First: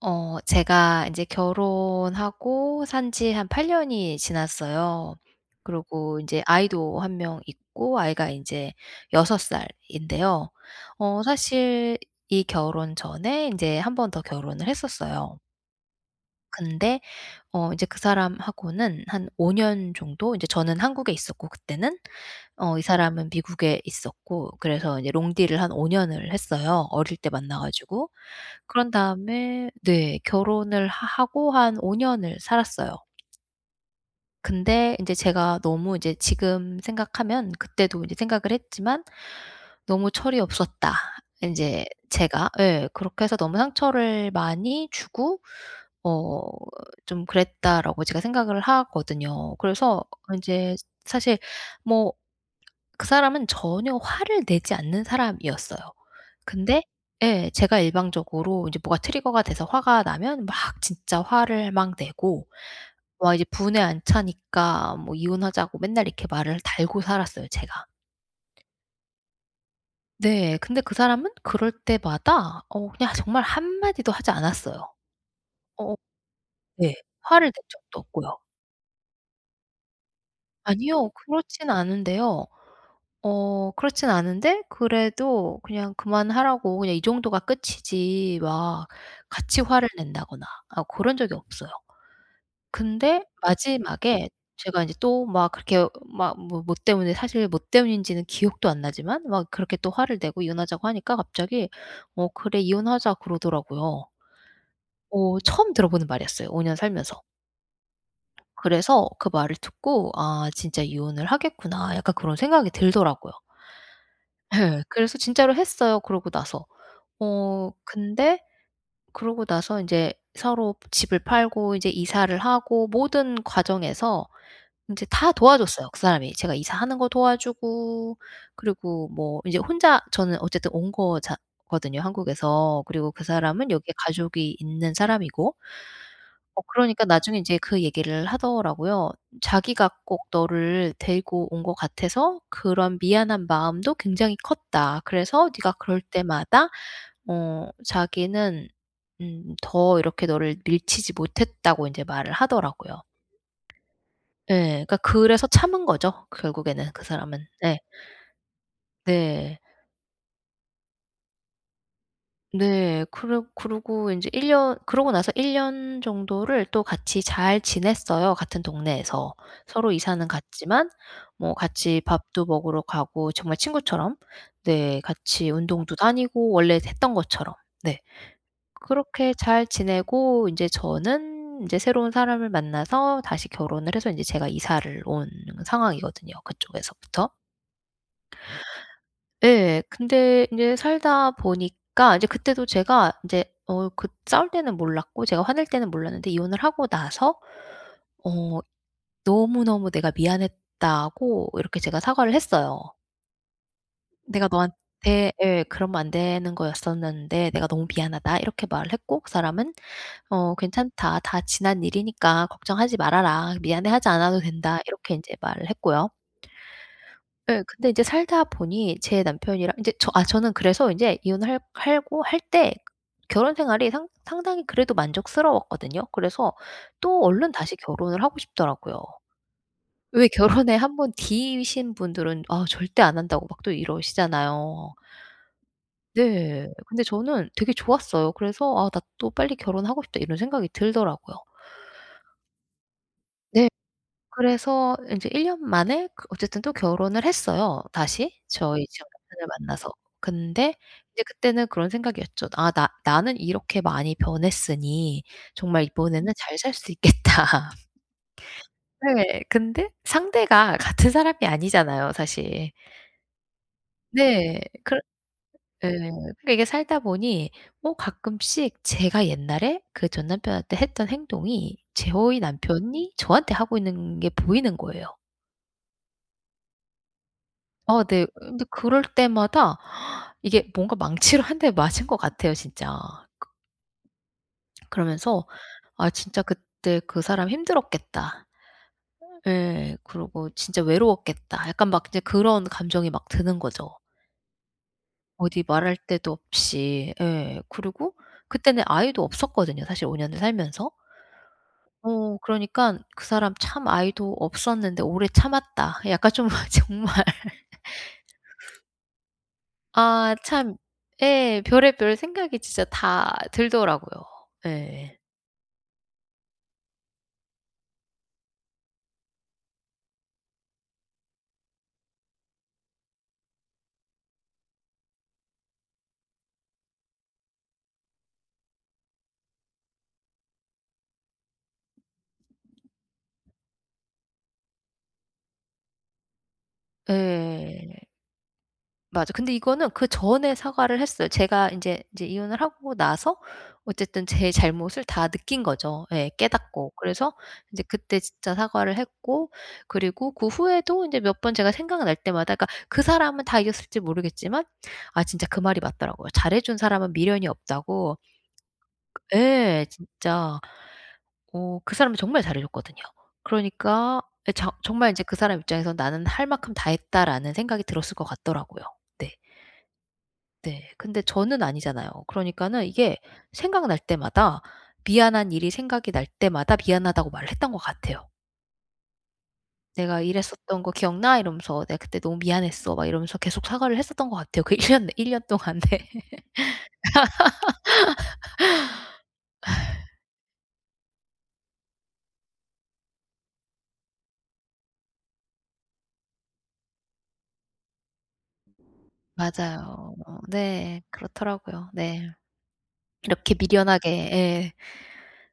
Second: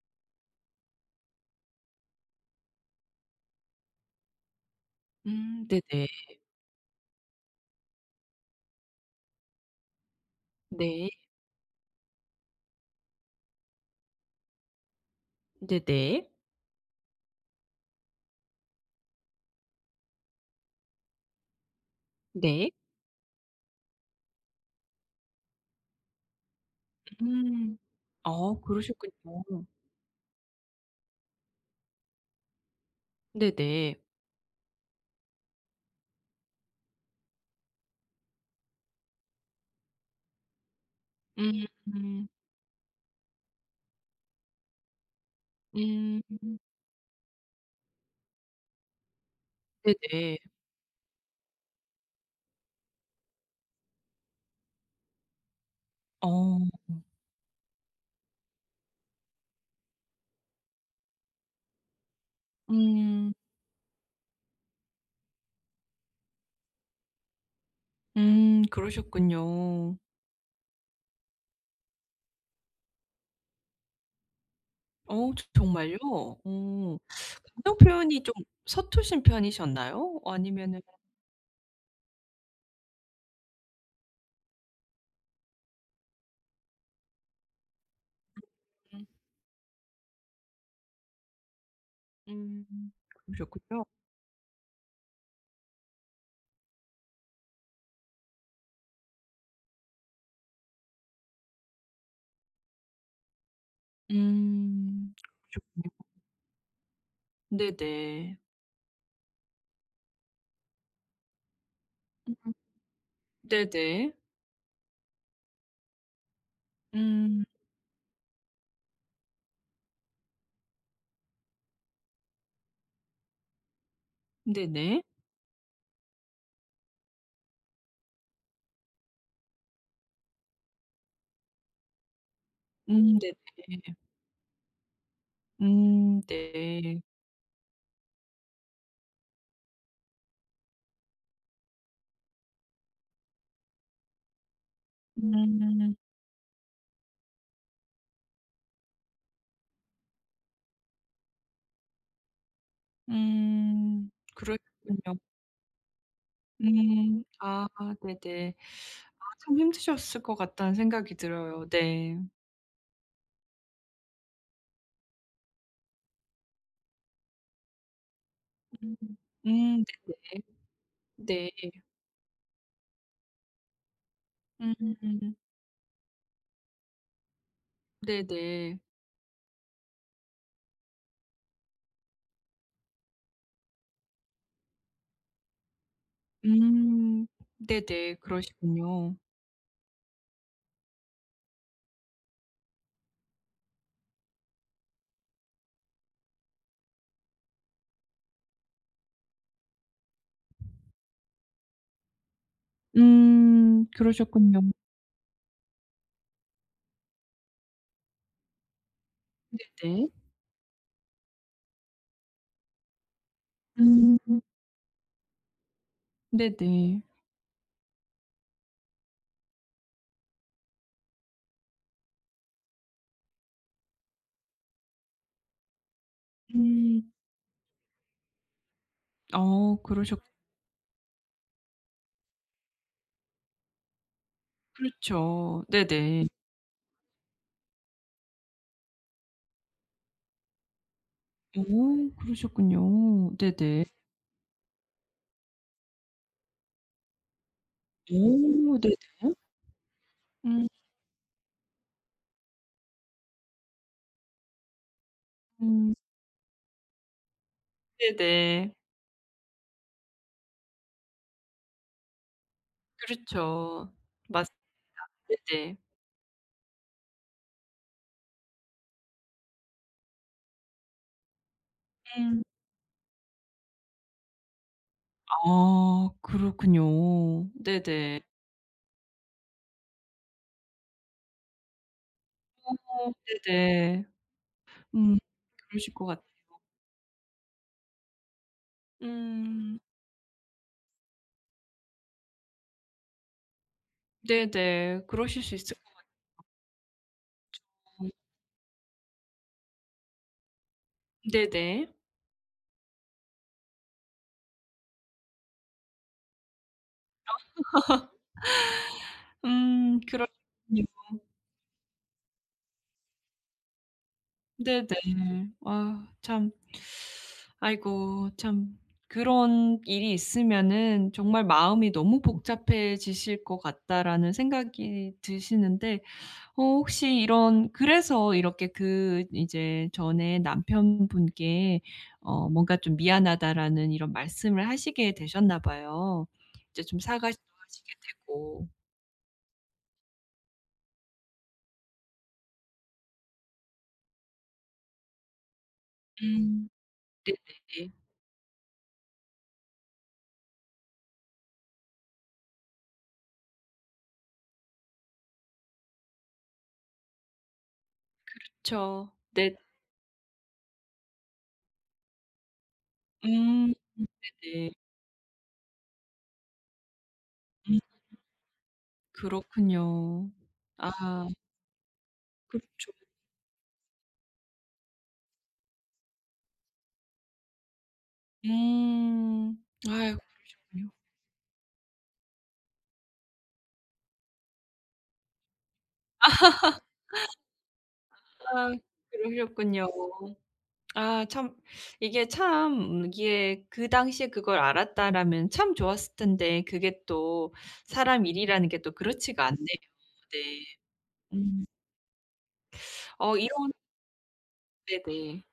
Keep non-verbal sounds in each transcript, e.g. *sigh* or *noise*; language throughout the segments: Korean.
제가 이제 결혼하고 산지 한 8 년이 지났어요. 네네. 그리고 이제 아이도 한 명 있고 아이가 이제6 살인데요. 네. 사실 이 결혼 전에 이제 한 번 더 결혼을 했었어요. 네네. 근데 어제그 사람하고는 한 5년 정도 이제 저는 한국에 있었고 그때는 네. 이 사람은 미국에 있었고, 그래서 이제 롱디를 한 5 년을 했어요, 어릴 때 만나 음. 가지고. 아 그런 그러셨군요. 다음에 네, 결혼을 하 하고 한 5 년을 살았어요. 네네. 근데 이제 제가 너무 이제 지금 생각하면 그때도 이제 생각을 했지만 '너무 철이 없었다.' 이 음. 제 제가 예. '그렇게 해서 너무 상처를 많이 주고 어 음. 좀 그랬다.'라고 제가 생각을 하거든요. 그래서 네네. 이제 사실, 뭐, 그 사람은 전혀 화를 내지 않는 사람이었어요. 어. 근데 예, 제가 일방적으로 이제 뭐가 트리거가 돼서 화가 나면 막 진짜 화를 막 내고, 음. 와, 이제 분에 안 차니까 뭐 "이혼하자."고 맨날 이렇게 말을 달고 살았어요, 제가. 그러셨군요. 네. 근데 그 사람은 그럴 때마다 그냥 정말 한마디도 하지 않았어요. 어 저 어. 정말요? 네. 어. 화를 낸 감정 적도 표현이 좀 없고요. 서투신 편이셨나요? 아니면은 아니요. 그렇진 않은데요. 그렇진 않은데, 그래도 그냥 그만하라고, 그냥 이 정도가 끝이지 막 같이 화를 낸다거나 아런 적이 없어요. 근데 그러셨군요. 마지막에 제가 이제 또 막 그렇게 막 뭐 때문에, 사실 뭐 때문인지는 기억도 안 나지만 막 그렇게 또 화를 내고 이혼하자고 하니까 갑자기 "어 그래 이혼하자." 그러더라고요. 음. 처음 그러셨군요. 들어보는 말이었어요, 5년 살면서. 네네. 그래서 그 말을 듣고 '아, 진짜 이혼을 하겠구나.' 약간 그런 음 생각이 들더라고요. 네네. 예. 그래서 진짜로 했어요, 그러고 나서. 음 근데 그러고 나서 인제 서로 집을 팔고 이제 이사를 하고 모든 과정에서 네네. 인제 다 도와줬어요, 그 사람이. 제가 이사하는 거 도와주고, 그리고 뭐 이제 혼자 저는 어쨌든 온 거자 거든요, 한국에서. 그리고 그 사람은 네네. 여기에 가족이 있는 사람이고, 네. 그러니까 나중에 인제 그 얘기를 하더라고요. 자기가 꼭 너를 데리고 온 것 같아서 그런 미안한 마음도 굉장히 컸다. 그래서 네가 음. 그럴 때마다 자기는 더 이렇게 너를 밀치지 못했다고 인제 말을 하더라고요. 음. 그러셨군요. 예. 그러니까 그래서 참은 거죠, 결국에는 그 음. 사람은. 아 예. 네네. 아 참, 네. 힘드셨을 것 같다는 생각이 들어요. 네. 네. 그러고 인제 일 년 그러고 나서 1년 정도를 또 같이 잘 지냈어요, 같은 음. 동네에서. 서로 이사는 갔지만 네네. 뭐 네. 같이 밥도 먹으러 가고 정말 친구처럼 네, 음. 같이 운동도 다니고 원래 했던 것처럼. 네. 네네. 그렇게 잘 지내고 인제 저는 인제 새로운 사람을 만나서 다시 결혼을 해서 인제 제가 이사를 온 상황이거든요, 음. 그쪽에서부터. 네네. 그러시군요. 예. 근데 인제 살다 보니까 이제 그때도 제가 인제 그 싸울 때는 몰랐고 제가 화낼 때는 몰랐는데, 이혼을 하고 나서 어 너무너무 내가 미안했다고 이렇게 제가 사과를 했어요. 음. "내가 그러셨군요. 너한테," 예, "그러면 안 되는 거였었는데 내가 너무 미안하다." 이렇게 말을 했고, 그 사람은 네네. "어 괜찮다. 다 지난 일이니까 걱정하지 말아라. 미안해하지 음. 않아도 된다." 이렇게 인제 말을 했고요. 네네. 예. 근데 이제 살다 보니 제 남편이랑 인제 저는 그래서 인제 이혼을 할 때 결혼 생활이 상 상당히 그래도 만족스러웠거든요. 그래서 음. 또 얼른 다시 결혼을 하고 싶더라고요. 어 그러셨 왜 결혼에 한 번 D이신 분들은 "아 절대 안 한다."고 막 또 이러시잖아요. 그렇죠. 네네. 네. 근데 저는 되게 좋았어요. 그래서 '아, 나 또 빨리 결혼하고 싶다.' 이런 생각이 들더라고요. 어 그러셨군요. 네. 네네. 그래서 인제 1년 만에 그 어쨌든 또 결혼을 했어요, 다시. 오 저희 네네. 지금 남편을 만나서. 음. 근데 이제 그때는 그런 생각이었죠. '아, 나 나는 이렇게 많이 변했으니 정말 음. 이번에는 잘 살 수 있겠다.' 네네. *laughs* 네. 근데 상대가 같은 사람이 아니잖아요, 사실. 그렇죠. 맞 네. 그러 네네. 예. 그러니까 이게 살다 보니 뭐 가끔씩 제가 옛날에 그 전 남편한테 했던 행동이 저희 음. 남편이 저한테 하고 있는 게 보이는 거예요. 아 그렇군요. 어. 네네. 네. 근데 그럴 때마다 이게 뭔가 망치로 한 대 맞은 것 같아요, 진짜. 어 네네. 음 그러면서 그러실 것 '아, 같 진짜 그때 그 사람 힘들었겠다.' 음 예. 그러고 '진짜 외로웠겠다.' 약간 막 이제 그런 감정이 막 드는 거죠. 네네. 그러실 수 어디 있을 것 말할 데도 없이. 예. 같아요. 그리고 그때는 아이도 없었거든요, 사실 5 년을 살면서. 네네. 그러니깐 '그 사람 참 아이도 없었는데 오래 참았다.' 약간 좀 *laughs* 정말 아 참. 그렇군요. 예, 별의별 생각이 진짜 다 들더라고요. 예. 네네. 아 참. 아이고 참, 그런 일이 있으면은 정말 '마음이 너무 복잡해지실 것 같다.'라는 생각이 드시는데, 혹시 이런 그래서 이렇게 그 이제 전에 남편분께 뭔가 좀 "미안하다."라는 이런 말씀을 하시게 되셨나 봐요. 이제 좀 사과도 하시게 예. 되고. 맞아. 근데 이거는 그전에 사과를 했어요. 제가 인제 이혼을 하고 나서 어쨌든 제 잘못을 다 느낀 거죠. 예, 음 깨닫고. 그래서 인제 네네. 그때 진짜 사과를 했고, 그리고 그 후에도 인제 몇 번 제가 생각날 때마다, 그러니까 그 사람은 다 이겼을지 모르겠지만, 아, 진짜 그 말이 맞더라고요. "잘해 준 사람은 미련이 없다."고. 그쵸. 네. 예, 진짜 그 사람이 정말 잘해 줬거든요. 음 그러니까 예, 자, 네네. 정말 인제 그 사람 입장에선 '나는 할 만큼 다 했다.'라는 음. 생각이 들었을 것 같더라고요. 네. 그렇군요. 네. 근데 아 저는 아니잖아요. 그러니까는 그렇죠. 이게 생각날 때마다, 미안한 일이 생각이 날 때마다 "미안하다."고 말을 했던 것 같아요. 음. 아유, "내가 이랬었던 거 그러셨군요. 기억나?" 이러면서 "내가 그때 너무 미안했어." 막 이러면서 계속 사과를 했었던 것 같아요. 그 *laughs* 1 년내 일 년 동안. 네. 아 그러셨군요. 아 참. 이게 참, 이게 그 당시에 그걸 알았다라면 참 좋았을 텐데, 그게 또 사람 일이라는 게 또 그렇지가 않네요. 맞아요. 네. 네. 음. 그렇더라고요. 네. 어 이렇게 이런 미련하게, 예. 네네.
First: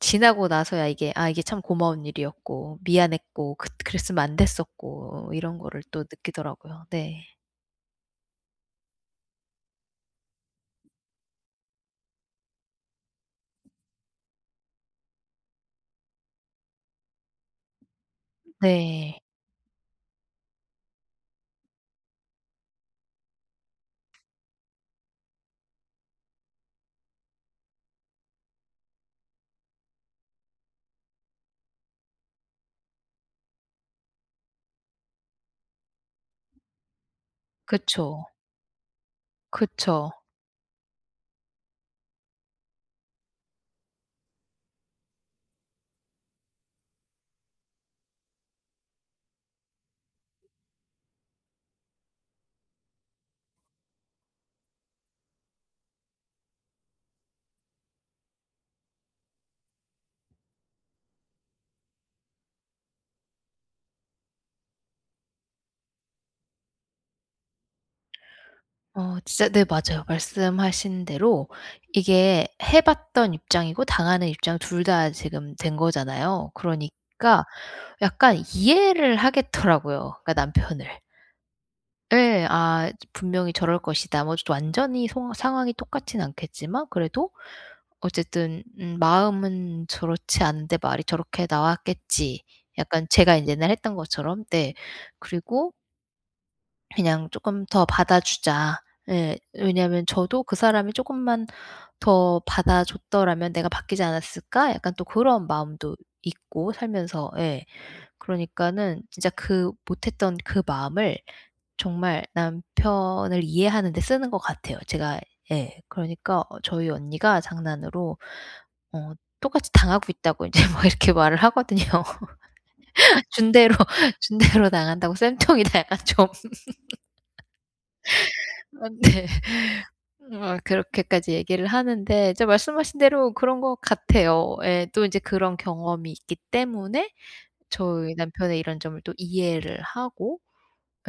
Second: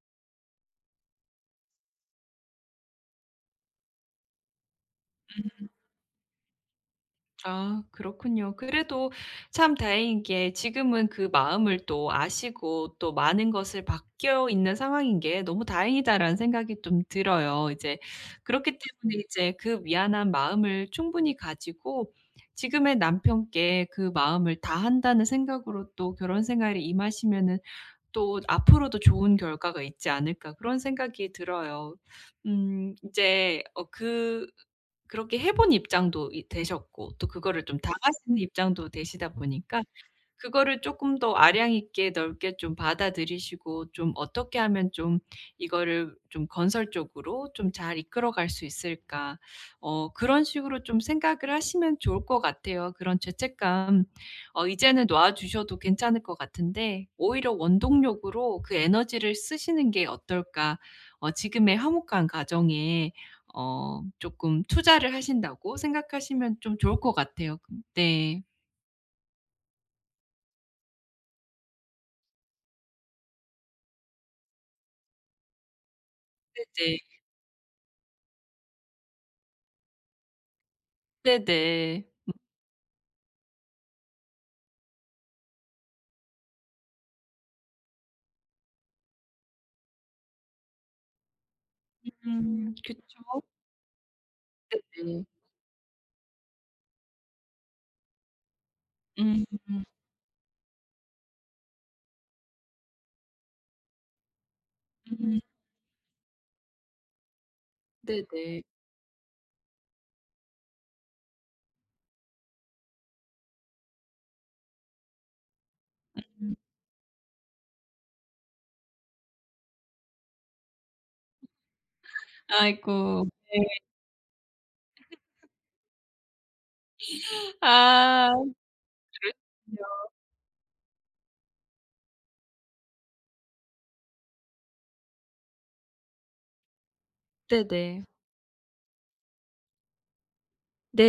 지나고 나서야 이게 '아, 이게 참 고마운 일이었고 미안했고 그 그랬으면 안 됐었고.' 음. 이런 거를 또 느끼더라고요. 네. 아 그렇군요. 그래도 참 다행인 게 지금은 그 마음을 또 아시고 또 많은 것을 바뀌어 있는 상황인 게 너무 다행이다라는 생각이 좀 들어요. 이제 그렇기 때문에 네. 이제 그 미안한 마음을 충분히 가지고 지금의 남편께 그 마음을 다한다는 생각으로 또 결혼 생활에 임하시면은 또 '앞으로도 좋은 결과가 있지 않을까.' 그런 생각이 들어요. 이제 어그 그렇게 해본 입장도 이 되셨고 또 그거를 좀 그쵸. 당하시는 입장도 되시다 보니까 그쵸. 그거를 조금 더 아량 있게 넓게 좀 받아들이시고 좀 어떻게 하면 좀 이거를 좀 건설적으로 좀 잘 이끌어 갈 수 있을까. 그런 식으로 좀 생각을 하시면 좋을 것 같아요. 그런 죄책감, 이제는 놔 주셔도 괜찮을 것 같은데, 오히려 원동력으로 그 에너지를 쓰시는 게 어떨까. 지금의 화목한 가정에 어금 투자를 하신다고 생각하시면 좀 좋을 것 같아요. 네. 어, 진짜 네, 맞아요. 말씀하신 대로 이게 해 봤던 입장이고 당하는 입장 둘 다 지금 된 거잖아요. 네네. 그러니까 약간 이해를 하겠더라고요, 그러니까 남편을. 네네. 예. 아, 분명히 저럴 것이다. 뭐 완전히 송 상황이 똑같진 않겠지만 그래도 어쨌든 '마음은 저렇지 않은데 말이 저렇게 나왔겠지.' 음. 약간 그쵸. 제가 인제 옛날에 했던 것처럼, 네. 네네. 그리고 그냥 쪼끔 더 받아주자. 예. 음. 왜냐하면 저도 '그 사람이 쪼끔만 더 받아줬더라면 내가 바뀌지 않았을까?' 약간 또 음. 그런 마음도 있고, 살면서. 예. 네네. 그러니까는 진짜 그 못했던 그 마음을 정말 남편을 이해하는 데 쓰는 것 같아요, 제가. 예. 그러니까 음. 저희 언니가 장난으로 어 똑같이 당하고 있다고 인제 막 이렇게 *laughs* 말을 하거든요. 아이고. 네. 준대로 *laughs* 준대로 당한다고 "쌤통이다." 약간 좀. 아 *laughs* 아, 네. 그러시군요. 그렇게까지 얘기를 하는데 진짜 말씀하신 대로 그런 것 같아요. 예. 또 인제 그런 경험이 있기 때문에 네네. 저희 남편의 이런 점을 또 이해를 하고,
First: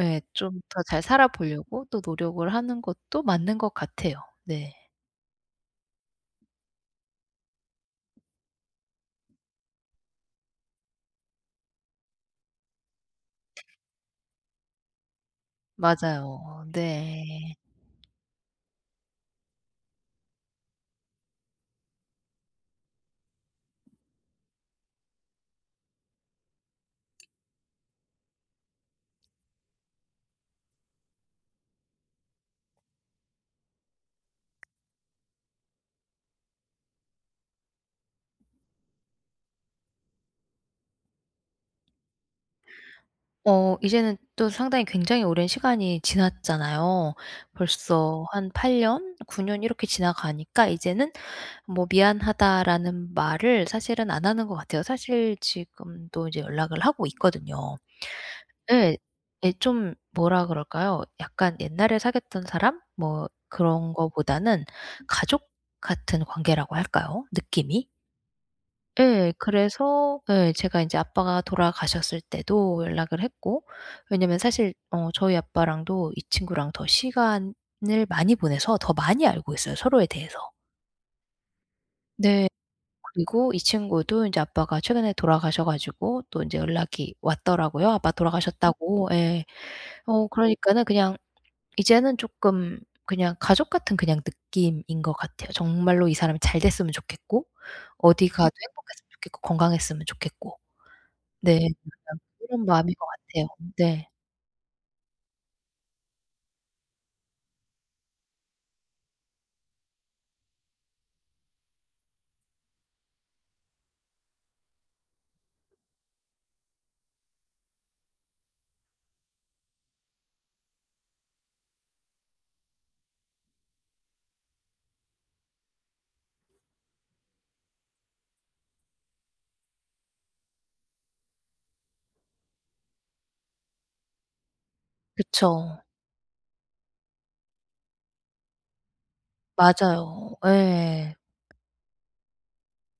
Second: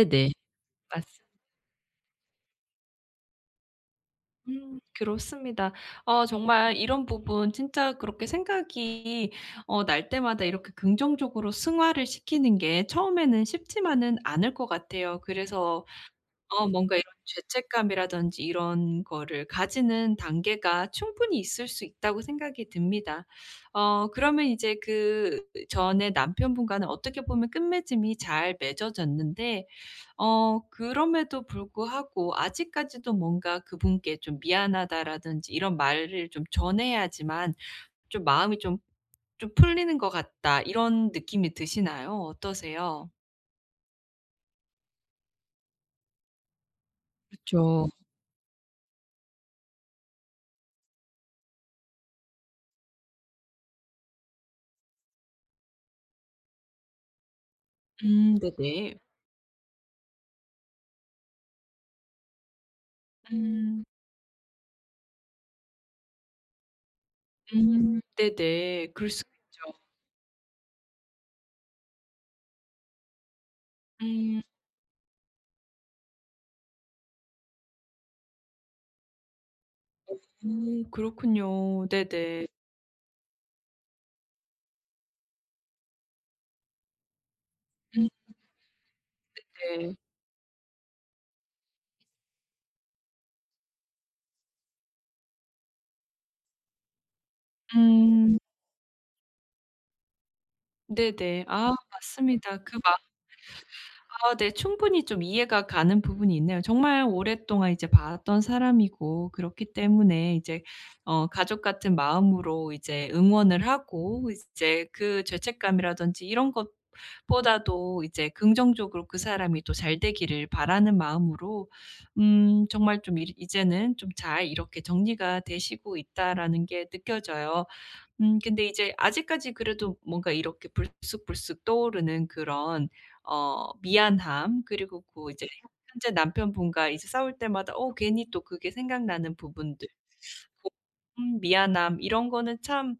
예, 좀 더 잘 맞습 살아 보려고 또 노력을 하는 것도 맞는 것 같아요. 네. 그렇습니다. 정말 이런 부분 진짜 그렇게 생각이 날 때마다 이렇게 긍정적으로 승화를 시키는 게 처음에는 쉽지만은 않을 것 같아요. 그래서 맞아요. 뭔가 이런 네. 죄책감이라든지 이런 거를 가지는 단계가 충분히 있을 수 있다고 생각이 듭니다. 그러면 이제 그 전에 남편분과는 어떻게 보면 끝맺음이 잘 맺어졌는데, 그럼에도 불구하고 아직까지도 뭔가 그분께 좀 "미안하다."라든지 이런 말을 좀 전해야지만 좀 마음이 좀 풀리는 것 같다. 이런 느낌이 드시나요? 어떠세요? 이제는 또 상당히 굉장히 오랜 시간이 지났잖아요. 그쵸. 벌써 한 8 년, 9년 이렇게 지나가니까 이제는 뭐 "미안하다."라는 말을 사실은 안 하는 것 같아요. 사실 지금도 이제 연락을 하고 있거든요. 예. 네네. 예, 좀 뭐라 그럴까요? 약간 옛날에 사귀었던 사람 뭐 음. 그런 거보다는 가족 같은 관계라고 할까요? 느낌이? 네네. 그럴 수가 예. 있죠. 그래서 예, 제가 인제 아빠가 돌아가셨을 때도 연락을 했고, 왜냐면 음. 사실 저희 아빠랑도 이 친구랑 더 시간을 많이 보내서 더 많이 알고 있어요, 서로에 대해서. 그렇군요. 네네. 네. 그리고 이 친구도 인제 아빠가 최근에 돌아가셔 가지고 또 인제 연락이 왔더라고요. 음 "아빠 돌아가셨다고." 예. 네. 그러니까는 그냥 이제는 쪼끔 그냥 가족 같은 그냥 느낌인 것 같아요. 정말로 이 사람이 잘 됐으면 좋겠고, 어디 음 가 도 행복했으면 좋겠고, 건강했으면 좋겠고. 네네. 네. 아 맞아요. 맞습니다. 그런 그 마음인 것 마 같아요. 네. 아 네. 충분히 좀 이해가 가는 부분이 있네요. 정말 오랫동안 이제 봤던 사람이고, 그렇기 때문에 이제 가족 같은 마음으로 이제 응원을 하고, 이제 그 죄책감이라든지 이런 것보다도 이제 긍정적으로 그 사람이 또 잘 되기를 바라는 마음으로 정말 좀 이 이제는 좀 잘 이렇게 정리가 되시고 있다라는 게 느껴져요. 근데 이제 아직까지 그래도 뭔가 이렇게 불쑥불쑥 떠오르는 그런 미안함, 그리고 그 이제 그쵸. 현재 남편분과 이제 싸울 때마다 괜히 또 그게 생각나는 부분들, 맞아요. 예. 미안함 이런 거는 참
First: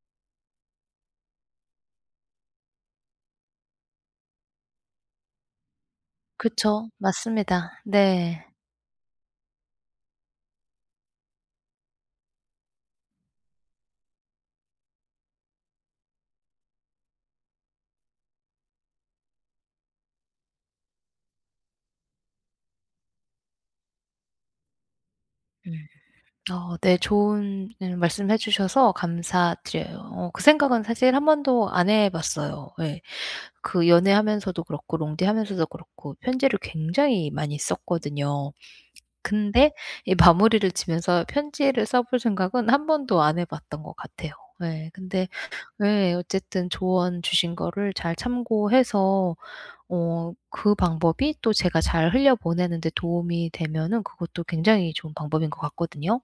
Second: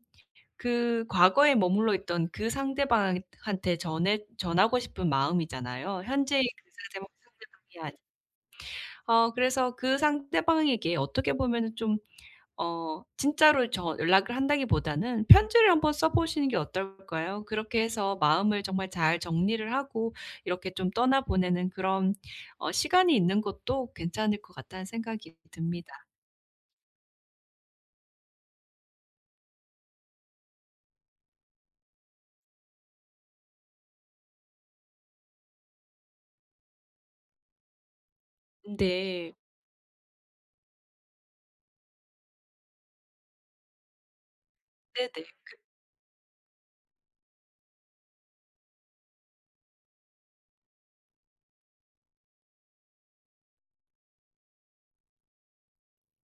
그 과거에 머물러 있던 그 상대방 한테 전해 전하고 싶은 마음이잖아요. 현재의 그 그쵸. 상대방 맞습니다. 상대방이 아니. 네. 그래서 그 상대방에게 어떻게 보면은 좀 진짜로 저 연락을 한다기보다는 편지를 한번 써 보시는 게 어떨까요? 그렇게 해서 마음을 정말 잘 정리를 하고 이렇게 좀 떠나 보내는 그런 시간이 있는 것도 괜찮을 것 같다는 생각이 음. 듭니다. 네, 좋은. 예, 말씀해 주셔서 감사드려요. 그 생각은 사실 한 번도 안 해 봤어요. 예. 그 연애하면서도 그렇고 롱디 하면서도 그렇고 편지를 굉장히 많이 썼거든요. 네. 근데 이 마무리를 지면서 편지를 써볼 생각은 한 번도 안 해 봤던 것 같아요. 예. 네네. 근데 네. 어쨌든 조언 주신 거를 잘 참고해서 그 방법이 또 제가 잘 흘려보내는 데 도움이 되면은 그것도 굉장히 좋은 방법인 것 같거든요.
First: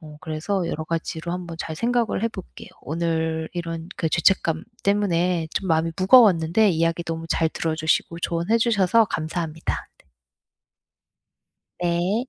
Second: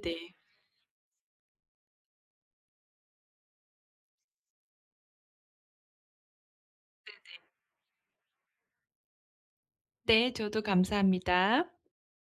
그래서 여러 가지로 한번 잘 생각을 해 볼게요. 오늘 이런 그 죄책감 때문에 좀 마음이 무거웠는데 이야기 너무 네네. 잘 들어 주시고 조언해 주셔서 감사합니다. 네. 저도 감사합니다. 네.